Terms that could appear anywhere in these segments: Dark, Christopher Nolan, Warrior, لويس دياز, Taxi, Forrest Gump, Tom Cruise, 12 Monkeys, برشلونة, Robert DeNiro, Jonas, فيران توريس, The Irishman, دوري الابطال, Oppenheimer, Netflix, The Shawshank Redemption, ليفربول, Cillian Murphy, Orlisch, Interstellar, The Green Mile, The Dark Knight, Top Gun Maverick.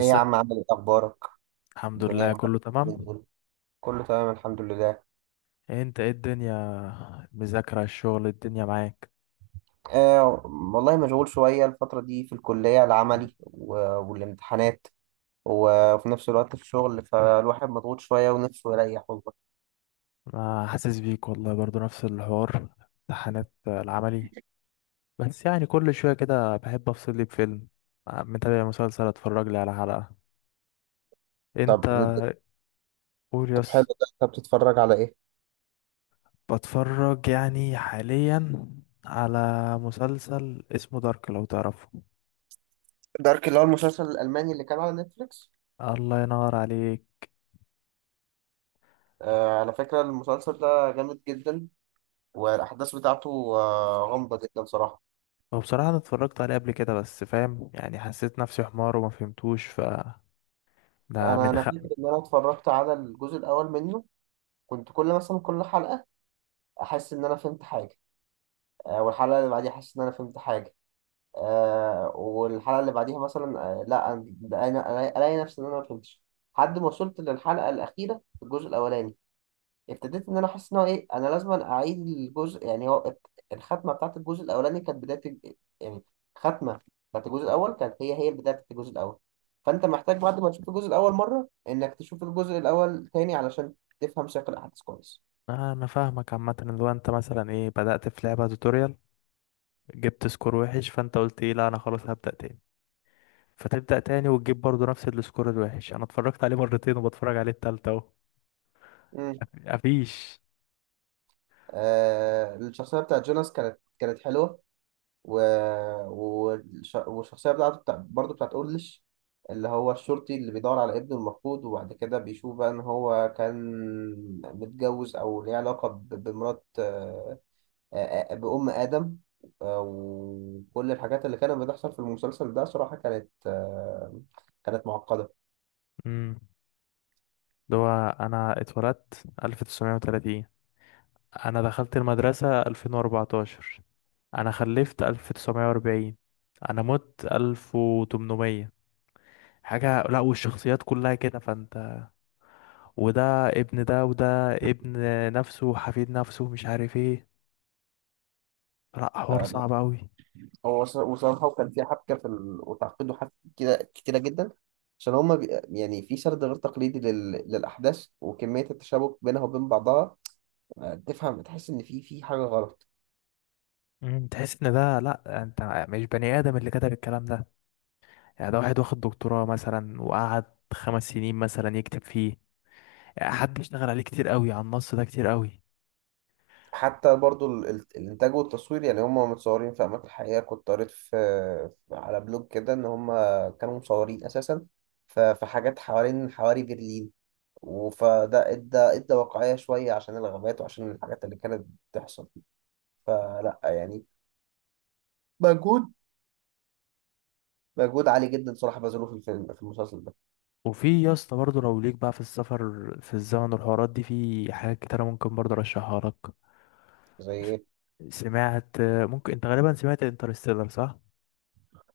ايه يا عم، عامل ايه، اخبارك؟ الحمد الدنيا لله، عامله كله إيه اليومين تمام. دول؟ كله تمام، الحمد لله. انت ايه الدنيا؟ المذاكرة، الشغل، الدنيا معاك؟ آه والله مشغول شويه الفتره دي في الكليه، العملي والامتحانات، وفي نفس الوقت في الشغل، فالواحد مضغوط شويه ونفسه يريح والله. انا حاسس بيك والله، برضو نفس الحوار، امتحانات العملي. بس يعني كل شوية كده بحب افصل لي بفيلم، متابع مسلسل، اتفرج لي على حلقة. انت؟ طب قول طب حلو، يس. ده انت بتتفرج على ايه؟ بتفرج يعني حاليا على مسلسل اسمه دارك، لو تعرفه. دارك، اللي هو المسلسل الالماني اللي كان على نتفليكس. الله ينور عليك. على فكره المسلسل ده جامد جدا، والاحداث بتاعته غامضه جدا صراحه. هو بصراحة انا اتفرجت عليه قبل كده، بس فاهم يعني حسيت نفسي حمار وما فهمتوش، ف ده انا من انا فاكر حقي. ان انا اتفرجت على الجزء الاول منه، كنت كل مثلا كل حلقه احس ان انا فهمت حاجه، والحلقه اللي بعديها احس ان انا فهمت حاجه، والحلقه اللي بعديها مثلا لا الاقي نفسي ان انا ما فهمتش، لحد ما وصلت للحلقه الاخيره في الجزء الاولاني ابتديت ان انا احس ان هو ايه، انا لازم اعيد الجزء، يعني هو الختمه بتاعت الجزء الاولاني كانت بدايه يعني الختمه بتاعت الجزء الاول كانت هي هي البدايه بتاعت الجزء الاول، فانت محتاج بعد ما تشوف الجزء الاول مره انك تشوف الجزء الاول تاني علشان تفهم سياق الاحداث كويس. انا فاهمك، عامه اللي هو انت مثلا ايه، بدأت في لعبه توتوريال، جبت سكور وحش، فانت قلت ايه، لا انا خلاص هبدأ تاني. فتبدأ تاني وتجيب برضو نفس السكور الوحش. انا اتفرجت عليه مرتين وبتفرج عليه التالتة اهو. مم. مفيش. الشخصية بتاعت جوناس كانت حلوة، و... والشخصية بتاعته برضه بتاعت أورليش، اللي هو الشرطي اللي بيدور على ابنه المفقود، وبعد كده بيشوف بقى إن هو كان متجوز أو ليه علاقة بمرات بأم آدم. وكل الحاجات اللي كانت بتحصل في المسلسل ده صراحة كانت كانت معقدة. امم اللي هو انا اتولدت 1930، انا دخلت المدرسه 2014، انا خلفت 1940، انا مت 1800. حاجه، لا، والشخصيات كلها كده، فانت وده ابن ده، وده ابن نفسه، حفيد نفسه، مش عارف ايه. لا، حوار صعب قوي. هو وصراحة وكان في حبكة في وتعقيده حبكة كده كتيرة جدا، عشان هما يعني في سرد غير تقليدي للأحداث وكمية التشابك بينها وبين بعضها، تفهم تحس إن في حاجة غلط. تحس ان ده، لا، انت مش بني ادم اللي كتب الكلام ده. يعني ده واحد واخد دكتوراه مثلا وقعد 5 سنين مثلا يكتب فيه. يعني حد اشتغل عليه كتير قوي، على النص ده كتير قوي. حتى برضو الإنتاج والتصوير، يعني هما متصورين في أماكن حقيقية. كنت قريت على بلوج كده إن هما كانوا مصورين أساسا في حاجات حوالين حواري برلين، فده ادى واقعية شوية، عشان الغابات وعشان الحاجات اللي كانت بتحصل. فلا يعني مجهود مجهود عالي جدا صراحة بذلوه في المسلسل ده. وفي يا اسطى برضه لو ليك بقى في السفر في الزمن والحوارات دي، في حاجات كتيرة ممكن برضه ارشحها لك. زي ايه؟ سمعت، ممكن انت غالبا سمعت انترستيلر، صح؟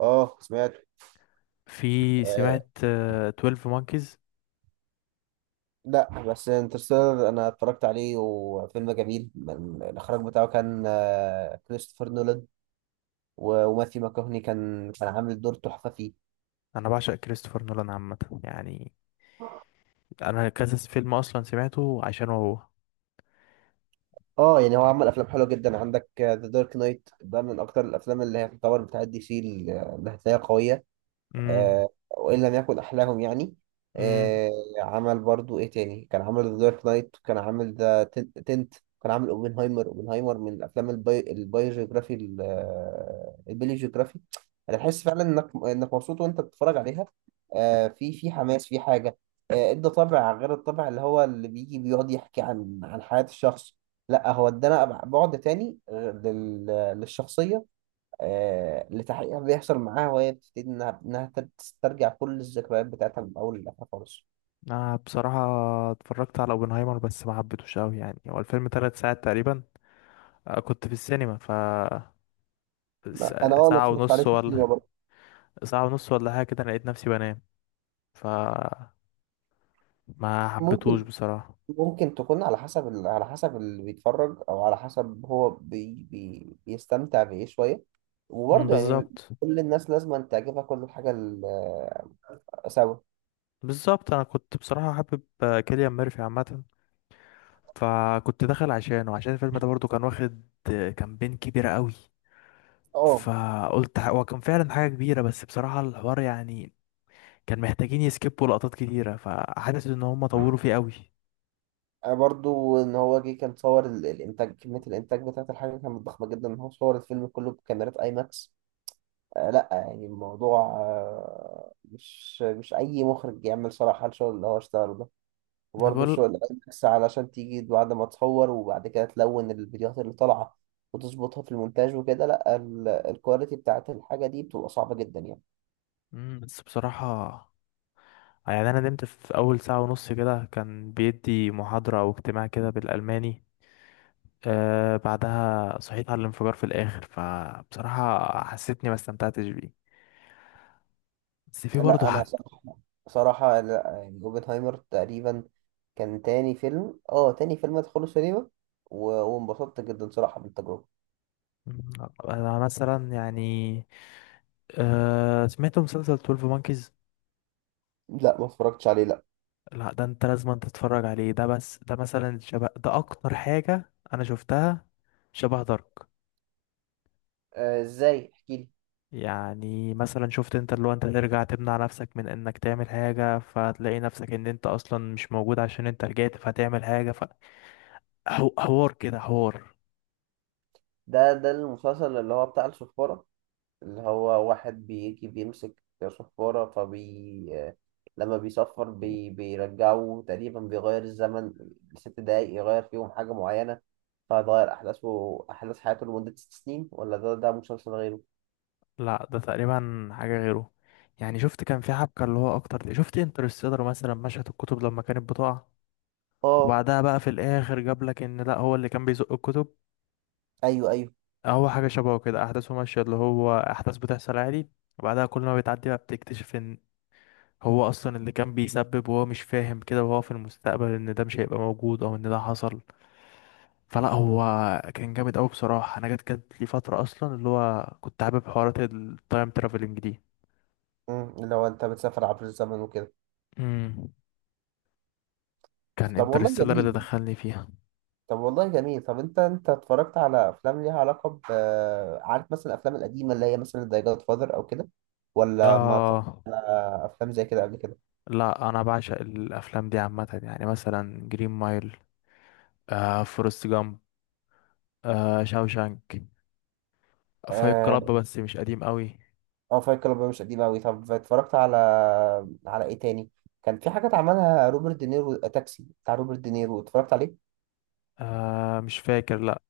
اه، سمعته. في آه سمعت 12 مونكيز. لا بس انترستيلر انا اتفرجت عليه وفيلم جميل، الاخراج بتاعه كان كريستوفر نولان، وماثيو ماكوهني كان عامل دور تحفة فيه. انا بعشق كريستوفر نولان عامه، يعني انا كذا فيلم اصلا سمعته عشان هو. اه، يعني هو عمل افلام حلوة جدا، عندك ذا دارك نايت، ده من اكتر الافلام اللي هي تعتبر بتاعت دي سي اللي هتلاقيها قوية، امم وإن لم يكن أحلاهم يعني. امم آه، عمل برضو إيه تاني؟ كان عمل ذا دارك نايت، وكان عامل ذا تنت، كان عامل أوبنهايمر من الأفلام البايوجيوغرافي البيليوجيوغرافي. أنا بحس فعلا إنك مبسوط وأنت بتتفرج عليها، في حماس في حاجة، إدى طابع غير الطابع اللي هو اللي بيجي بيقعد يحكي عن حياة الشخص. لا، هو ادانا بعد تاني للشخصية، لتحقيق اللي بيحصل معاها، وهي بتبتدي إنها تسترجع كل الذكريات بتاعتها من أول لآخر خالص. انا بصراحه اتفرجت على اوبنهايمر، بس ما حبيتهوش قوي، يعني هو الفيلم 3 ساعات تقريبا. كنت في السينما، ف لا، أنا ساعه اتفرجت عليه ونص في ولا السينما برضه. ساعه ونص ولا حاجه كده، أنا لقيت نفسي بنام. ف ما حبيتهوش ممكن بصراحه. ممكن تكون على حسب على حسب اللي بيتفرج، أو على حسب هو بي بي بيستمتع بإيه شوية، مم، وبرضه يعني بالظبط. كل الناس لازم أن تعجبها كل الحاجة سوا. بالظبط، انا كنت بصراحه حابب كيليان ميرفي عامه، فكنت داخل عشانه، عشان الفيلم ده برضو كان واخد كامبين كبيره قوي. أه. فقلت، هو كان فعلا حاجة كبيرة، بس بصراحة الحوار يعني كان محتاجين يسكيبوا لقطات كتيرة، فحاسس ان هم طوروا فيه قوي. برضه إن هو جه كان صور الإنتاج، كمية الإنتاج بتاعت الحاجة كانت ضخمة جدا، إن هو صور الفيلم كله بكاميرات أي ماكس. لا يعني الموضوع مش اي مخرج يعمل صراحة الشغل اللي هو اشتغله ده. انا وبرضه الشغل بقول. اللي بس علشان تيجي بعد ما تصور وبعد كده تلون الفيديوهات اللي طالعة وتظبطها في المونتاج وكده، لا الكواليتي بتاعت الحاجة دي بتبقى صعبة جدا يعني. بس بصراحة يعني انا نمت في اول ساعة ونص كده، كان بيدي محاضرة او اجتماع كده بالالماني. بعدها صحيت على الانفجار في الاخر، فبصراحة حسيتني ما استمتعتش بيه. بس في برضه لا انا حاجة. صراحة، لا يعني اوبنهايمر تقريبا كان تاني فيلم ادخله سينما، وانبسطت جدا صراحة بالتجربة. مم، انا مثلا يعني سمعت مسلسل 12 مونكيز. لا ما اتفرجتش عليه، لا. لا ده انت لازم أن تتفرج عليه ده، بس ده لا مثلا شبه ده اكتر حاجة انا شفتها، شبه دارك. ازاي؟ احكي لي. يعني مثلا شفت انت اللي هو انت ترجع تمنع نفسك من انك تعمل حاجة، فتلاقي نفسك ان انت اصلا مش موجود عشان انت رجعت فتعمل حاجة. فحوار كده، حوار. ده المسلسل اللي هو بتاع الصفارة، اللي هو واحد بيجي بيمسك صفارة فبي، لما بيصفر بيرجعه تقريبا، بيغير الزمن 6 دقايق، يغير فيهم حاجة معينة، فهيغير أحداثه أحداث حياته لمدة 6 سنين، ولا ده مسلسل غيره؟ لا ده تقريبا حاجة غيره. يعني شفت، كان في حبكة اللي هو اكتر، شفت انترستيلر مثلا مشهد الكتب لما كانت بتقع؟ اه، وبعدها بقى في الاخر جاب لك ان لا، هو اللي كان بيزق الكتب. ايوه، ايوه. هو حاجة شبهه كده، أحداثه ماشية اللي هو أحداث بتحصل عادي، وبعدها كل ما بتعدي بقى بتكتشف إن هو أصلا اللي كان بيسبب، وهو مش فاهم كده، وهو في المستقبل إن ده مش هيبقى موجود أو إن ده حصل. فلا، هو كان جامد أوي بصراحة. أنا جت لي فترة أصلا اللي هو كنت حابب حوارات التايم ترافلنج دي. اللي هو انت بتسافر عبر الزمن وكده. امم، كان طب والله انترستيلر اللي جميل. دخلني فيها. طب انت اتفرجت على افلام ليها علاقه ب... عارف مثلا الافلام القديمه اللي هي مثلا زي جاد فاذر او كده، ولا ما اتفرجت آه على افلام زي كده قبل كده؟ لا، أنا بعشق الأفلام دي عامة، يعني مثلا جرين مايل، فورست جامب، شاوشانك، فايت اه. كلاب بس مش قديم قوي. اه، فايت كلاب مش قديم قوي. طب اتفرجت على ايه تاني؟ كان في حاجات عملها روبرت دينيرو، تاكسي بتاع روبرت دينيرو اتفرجت عليه. مش فاكر، لا.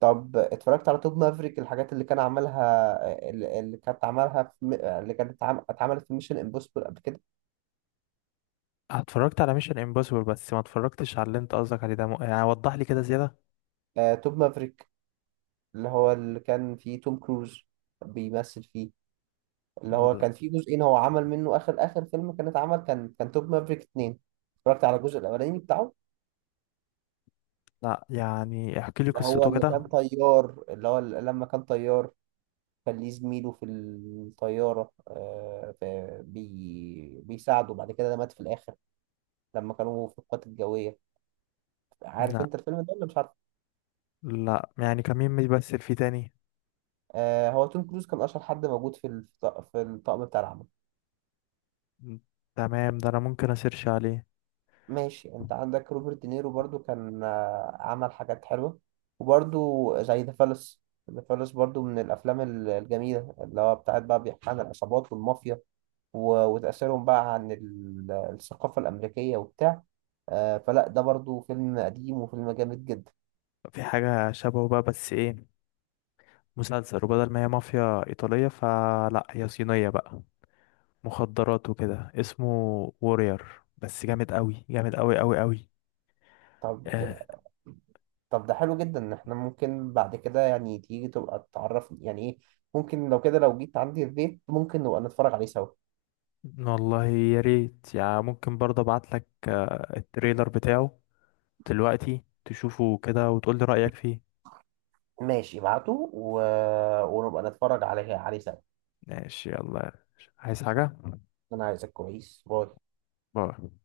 طب اتفرجت على توب مافريك، الحاجات اللي كان عملها اللي كانت عملها اللي كانت اتعملت في ميشن امبوسيبل قبل كده، اتفرجت على ميشن امبوسيبل، بس ما اتفرجتش على اللي انت قصدك عليه ده، يعني وضح لي كده زيادة. توب مافريك اللي هو اللي كان فيه توم كروز بيمثل فيه، اللي هو كان فيه جزئين، هو عمل منه آخر آخر فيلم، كان اتعمل كان توب مافريك 2. اتفرجت على الجزء الأولاني بتاعه، لا، يعني احكي لي اللي هو قصته اللي كان كده. طيار، اللي هو لما كان طيار كان ليه زميله في الطيارة، بيساعده، بعد كده ده مات في الآخر لما كانوا في القوات الجوية. عارف لا، أنت الفيلم ده ولا مش عارف؟ لا، يعني كان مين بيمثل فيه تاني؟ هو توم كروز كان أشهر حد موجود في في الطاقم بتاع العمل. تمام، ده انا ممكن اسيرش عليه. ماشي، انت عندك روبرت دينيرو برضو كان عمل حاجات حلوة، وبرضو زي ذا فالس. ذا فالس برضو من الأفلام الجميلة، اللي هو بتاعت بقى بيحكي عن العصابات والمافيا، وتأثيرهم بقى عن الثقافة الأمريكية وبتاع، فلا ده برضو فيلم قديم وفيلم جامد جدا. في حاجة شبهه بقى بس ايه، مسلسل، وبدل ما هي مافيا ايطالية فلا هي صينية بقى، مخدرات وكده، اسمه وورير، بس جامد قوي، جامد قوي قوي قوي. طب آه ده- طب ده حلو جدا ان احنا ممكن بعد كده يعني تيجي تبقى تعرفني يعني ايه. ممكن لو كده لو جيت عندي البيت ممكن نبقى نتفرج عليه سوا. والله يا ريت، يعني ممكن برضه ابعت لك التريلر بتاعه دلوقتي، تشوفه كده وتقول لي رأيك فيه. ماشي، ابعته ونبقى نتفرج عليه سوا. ماشي، يلا. عايز حاجة؟ انا عايزك كويس، باي. باي.